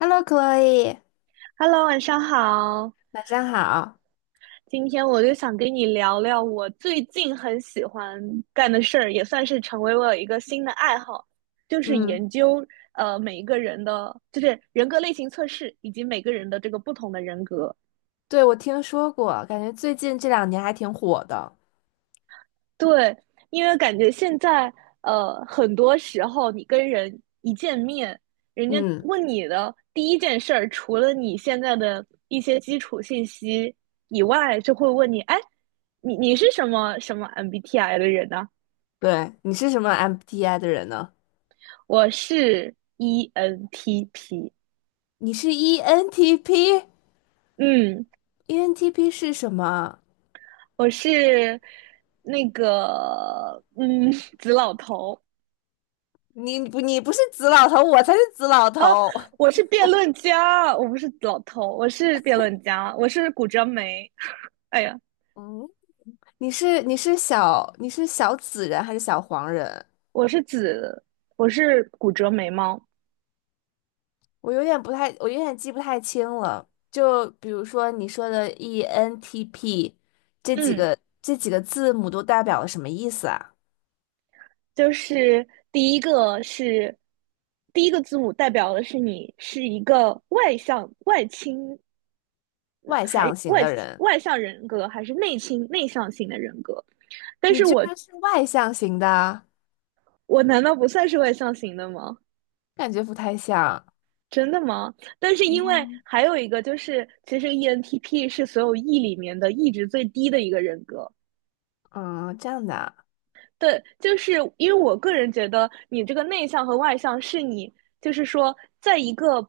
Hello，Chloe，Hello，晚上好。晚上好。今天我就想跟你聊聊我最近很喜欢干的事儿，也算是成为我一个新的爱好，就是嗯，研究每一个人的，就是人格类型测试以及每个人的这个不同的人格。对，我听说过，感觉最近这两年还挺火的。对，因为感觉现在很多时候你跟人一见面，人家嗯，问你的第一件事儿，除了你现在的一些基础信息以外，就会问你，哎，你是什么什么 MBTI 的人呢。对，你是什么 m B t i 的人呢？我是 ENTP，你是 ENTP？ENTP 嗯，是什么？我是那个紫老头。你不是紫老头，我才是紫老啊，头。我是辩论家，我不是老头，我是辩论家，我是骨折眉。哎呀，嗯，你是小紫人还是小黄人？我是子，我是骨折眉毛。我有点不太，我有点记不太清了。就比如说你说的 ENTP 这几嗯，个这几个字母都代表了什么意思啊？就是第一个是第一个字母代表的是你是一个外向、外倾，外还向型外的人，外向人格，还是内倾、内向型的人格？但你是居我然是外向型的，我难道不算是外向型的吗？感觉不太像。真的吗？但是因为嗯还有一个就是，其实 ENTP 是所有 E 里面的 E 值最低的一个人格。嗯，这样的啊。对，就是因为我个人觉得，你这个内向和外向是你，就是说，在一个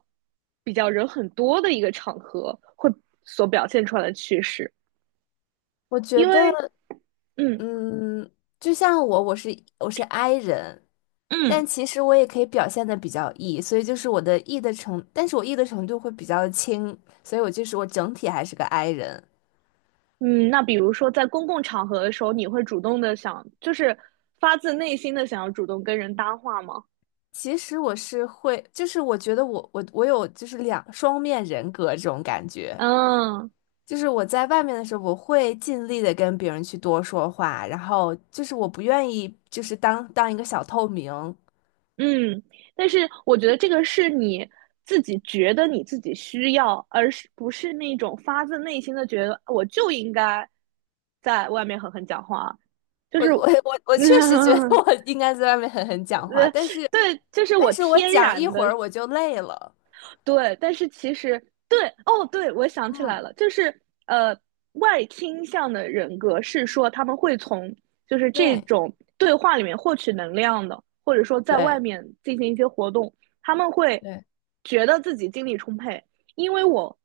比较人很多的一个场合会所表现出来的趋势。我觉因得，为，嗯嗯，就像我，我是 I 人，嗯但其实我也可以表现的比较 E，所以就是我的 E 的程，但是我 E 的程度会比较轻，所以我整体还是个 I 人。嗯，那比如说在公共场合的时候，你会主动的想，就是发自内心的想要主动跟人搭话吗？其实我是会，就是我觉得我有就是两双面人格这种感觉，嗯就是我在外面的时候，我会尽力的跟别人去多说话，然后就是我不愿意就是当一个小透明，我嗯，但是我觉得这个是你自己觉得你自己需要，而是不是那种发自内心的觉得我就应该在外面狠狠讲话，就我是，我我确实觉得 我应该在外面狠狠讲话，对，就是但我是我天讲一然会的儿我就累了，对，但是其实对哦，对，我想起来嗯，了，就是外倾向的人格是说他们会从就是这对种对话里面获取能量的，或者说在外对面进行一些活动，他们会对。觉得自己精力充沛，因为我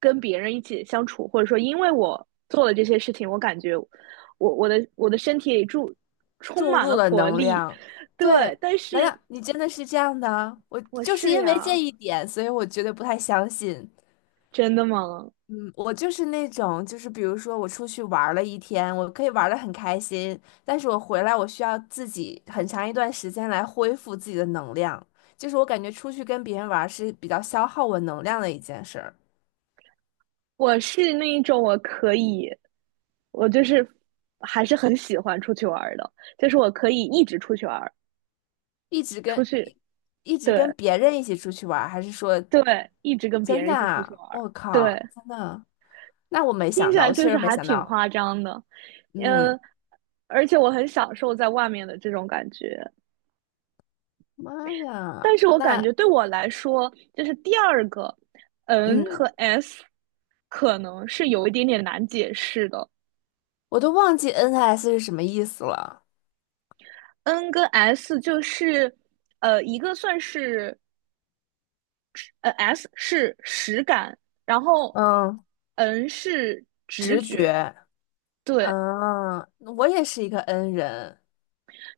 跟别人一起相处，或者说因为我做了这些事情，我感觉我的身体里充注满入了了活能力，量。对，对，但难是道你真的是这样的啊？我我就是是因为这呀，一点，所以我觉得不太相信。真的吗？嗯，我就是那种，就是比如说我出去玩儿了一天，我可以玩的很开心，但是我回来我需要自己很长一段时间来恢复自己的能量。就是我感觉出去跟别人玩儿是比较消耗我能量的一件事儿，我是那一种我可以，我就是还是很喜欢出去玩儿的，就是我可以一直出去玩儿，一直出跟去，一一直跟对别人一起出去玩儿，还是说？对，一直跟别真人的一起出去啊玩儿，我靠，对，真的，那我没听想起到，来我就确是实没还想挺到。夸张的，嗯，嗯，而且我很享受在外面的这种感觉，妈但呀，是我感那觉对我来说，就是第二个 N 和 嗯，S 可能是有一点点难解释的我都忘记 NS 是什么意思了。，N 跟 S 就是。一个算是S 是实感，然后 嗯，N 是直直觉，觉。对，嗯，我也是一个 N 人。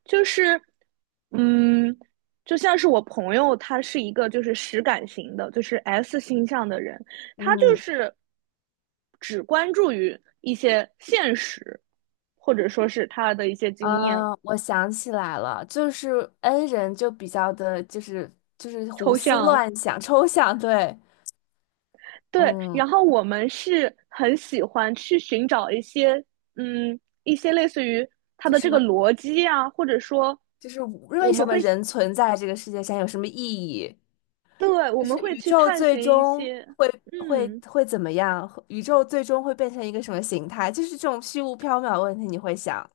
就是嗯，就像是我朋友，他是一个就是实感型的，就是 S 星象的人，他就嗯，是只关注于一些现实，或者说是他的一些经验、啊，我想起来了，就是 N 人就比较的，就是就是胡抽思象乱想、抽象。对，对，嗯，然后我们是很喜欢去寻找一些，嗯，一些类似于它就的什这个么，逻辑啊，或者说就是我为们什么会，人存在这个世界上有什么意义？对，我就们是会宇去宙探最寻一终些，会会嗯，会怎么样？宇宙最终会变成一个什么形态？就是这种虚无缥缈的问题，你会想，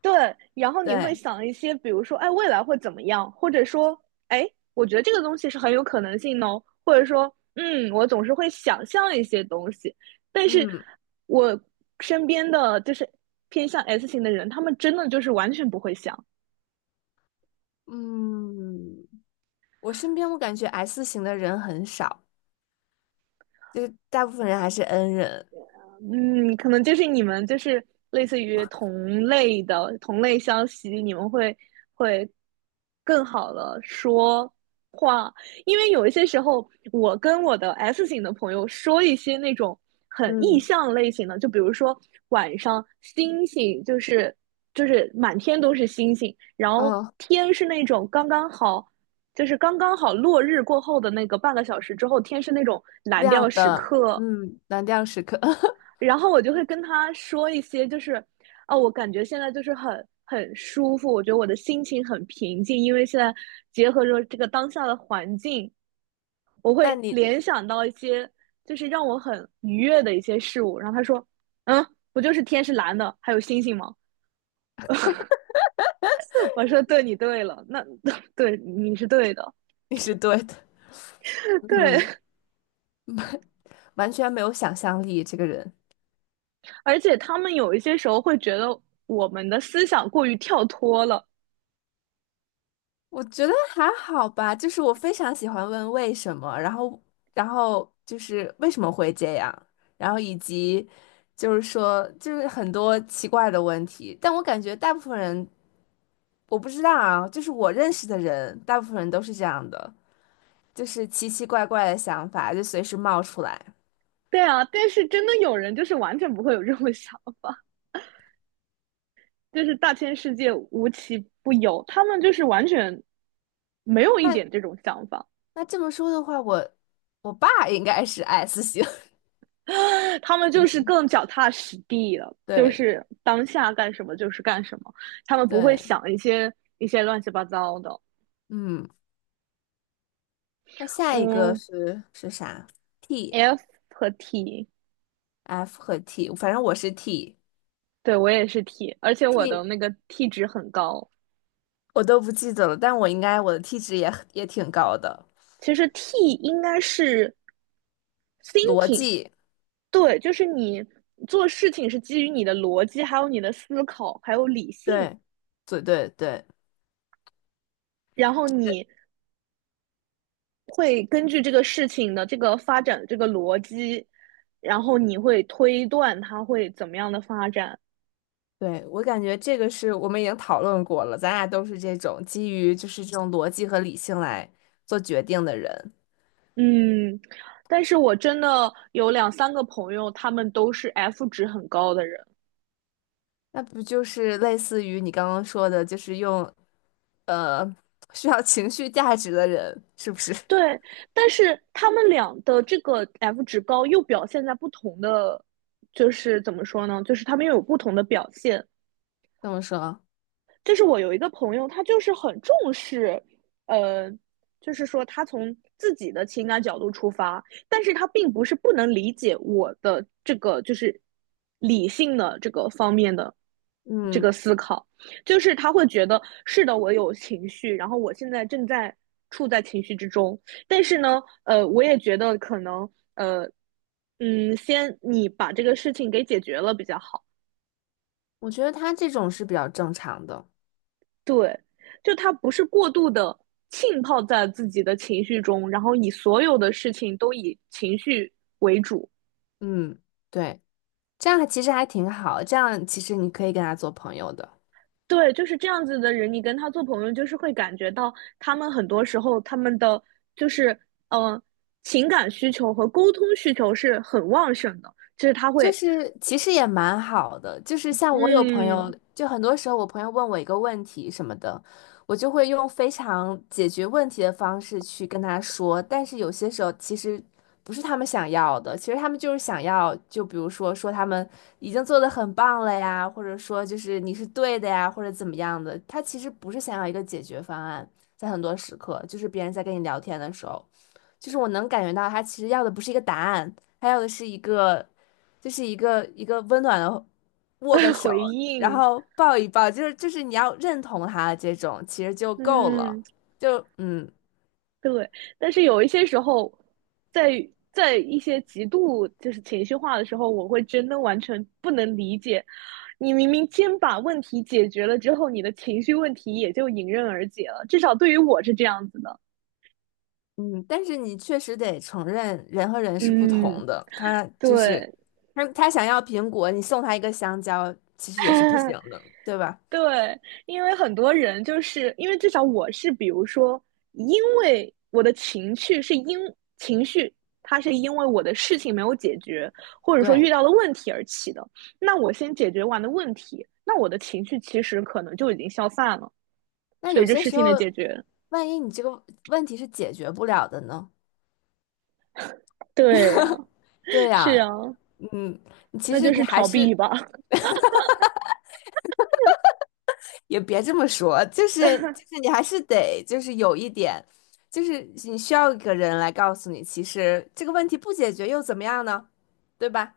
对，然后你会对，想一些，比如说，哎，未来会怎么样，或者说，哎，我觉得这个东西是很有可能性的哦，或者说，嗯，我总是会想象一些东西，但是嗯我身边的就是偏向 S 型的人，他们真的就是完全不会想。嗯，我身边我感觉 S 型的人很少，就是大部分人还是 N 人，嗯，可能就是你们就是类似于同类的同类消息，你们会更好的说话，因为有一些时候，我跟我的 S 型的朋友说一些那种很意嗯。象类型的，就比如说晚上星星就是满天都是星星，然后哦，天是那种刚刚好。就是刚刚好落日过后的那个半个小时之后，天是那种蓝调亮时的，刻，嗯，蓝调时刻，然后我就会跟他说一些，就是啊，我感觉现在就是很舒服，我觉得我的心情很平静，因为现在结合着这个当下的环境，我那会你联想到一些就是让我很愉悦的一些事物。然后他说，嗯，不就是天是蓝的，还有星星吗？我说，对，你对了，那 对你是对的，你是对的，嗯，对。完全没有想象力，这个人。而且他们有一些时候会觉得我们的思想过于跳脱了，我觉得还好吧，就是我非常喜欢问为什么，然后，然后就是为什么会这样，然后以及就是说，就是很多奇怪的问题，但我感觉大部分人我不知道啊，就是我认识的人，大部分人都是这样的，就是奇奇怪怪的想法就随时冒出来。对啊，但是真的有人就是完全不会有这种 想法，就是大千世界无奇不有，他们就是完全没有一点那这种想法，那这么说的话，我我爸应该是 S 型，他们 就是嗯，更脚踏实地了，就对是当下干什么就是干什么，他们不会对，想一些乱七八糟的。嗯，那下一个嗯是是啥？T。，F 和 T，F 和 T，反正我是 T，T 对我也是 T，而且我的那个 T 值很高。我都不记得了，但我应该我的 T 值也很也挺高的。其实 T 应该是 逻 thinking，辑，对，就是你做事情是基于你的逻辑，还有你的思考，还有理性，对，对对对然后你会根据这个事情的这个发展的这个逻辑，然后你会推断它会怎么样的发展。对，我感觉这个是我们已经讨论过了，咱俩都是这种基于就是这种逻辑和理性来做决定的人，嗯，但是我真的有两三个朋友，他们都是 F 值很高的人，那不就是类似于你刚刚说的，就是用呃需要情绪价值的人，是不是？ 对，但是他们俩的这个 F 值高又表现在不同的，就是怎么说呢？就是他们又有不同的表现。这么说？就是我有一个朋友，他就是很重视，呃，就是说他从自己的情感角度出发，但是他并不是不能理解我的这个就是理性的这个方面的这个嗯，思考，就是他会觉得是的，我有情绪，然后我现在正在处在情绪之中，但是呢，我也觉得可能，呃，嗯，先你把这个事情给解决了比较好。我觉得他这种是比较正常的。对，就他不是过度的浸泡在自己的情绪中，然后以所有的事情都以情绪为主。嗯，对。这样其实还挺好，这样其实你可以跟他做朋友的。对，就是这样子的人，你跟他做朋友，就是会感觉到他们很多时候他们的就是嗯、呃、情感需求和沟通需求是很旺盛的，就是他就会是其实也蛮好的，就是像我有朋友，嗯 就很多时候我朋友问我一个问题什么的，我就会用非常解决问题的方式去跟他说，但是有些时候其实不是他们想要的，其实他们就是想要，就比如说说他们已经做得很棒了呀，或者说就是你是对的呀，或者怎么样的，他其实不是想要一个解决方案，在很多时刻，就是别人在跟你聊天的时候。就是我能感觉到他其实要的不是一个答案，他要的是就是一个温暖的握个 手，回然应后抱一抱，就是你要认同他这种，其实就够了。嗯。就嗯对，但是有一些时候，在在一些极度就是情绪化的时候，我会真的完全不能理解，你明明先把问题解决了之后，你的情绪问题也就迎刃而解了。至少对于我是这样子的。嗯，但是你确实得承认，人和人是不同嗯，的。他就是对，他想要苹果，你送他一个香蕉，其实也是不 行的，对吧？对，因为很多人就是因为至少我是，比如说，因为我的情绪是因情绪，它是因为我的事情没有解决，或者说对。遇到了问题而起的。那我先解决完的问题，那我的情绪其实可能就已经消散了，那随有着些事时情的候，解决。万一你这个问题是解决不了的呢？对呀，对是呀，啊，嗯，你其那实就你是还逃是避吧。也别这么说，就是就是你还是得就是有一点，就是你需要一个人来告诉你，其实这个问题不解决又怎么样呢？对吧？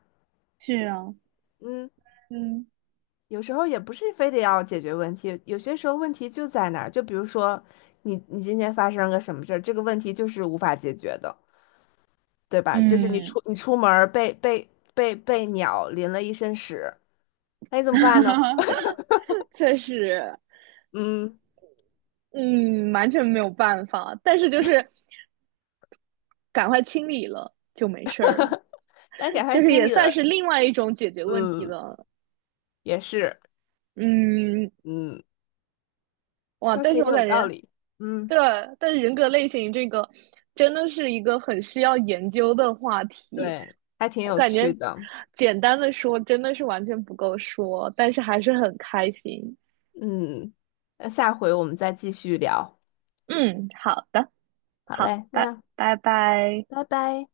是啊，嗯，嗯，有时候也不是非得要解决问题，有些时候问题就在那儿，就比如说你今天发生个什么事儿，这个问题就是无法解决的，对吧？就是嗯，你出门儿被被鸟淋了一身屎，那你怎么办呢？确实，嗯，嗯，完全没有办法。但是就是赶快清理了就没事儿了，来，赶快就是清也理算了，是另外一种解决问题嗯，的。也是，嗯，嗯。哇，倒但是是也我有感道觉，理。嗯，对吧，但是人格类型这个真的是一个很需要研究的话题。对，还挺我有感觉趣的。简单的说真的是完全不够说，但是还是很开心。嗯，那下回我们再继续聊。嗯，好的，好好，嘞，拜那拜拜。拜拜。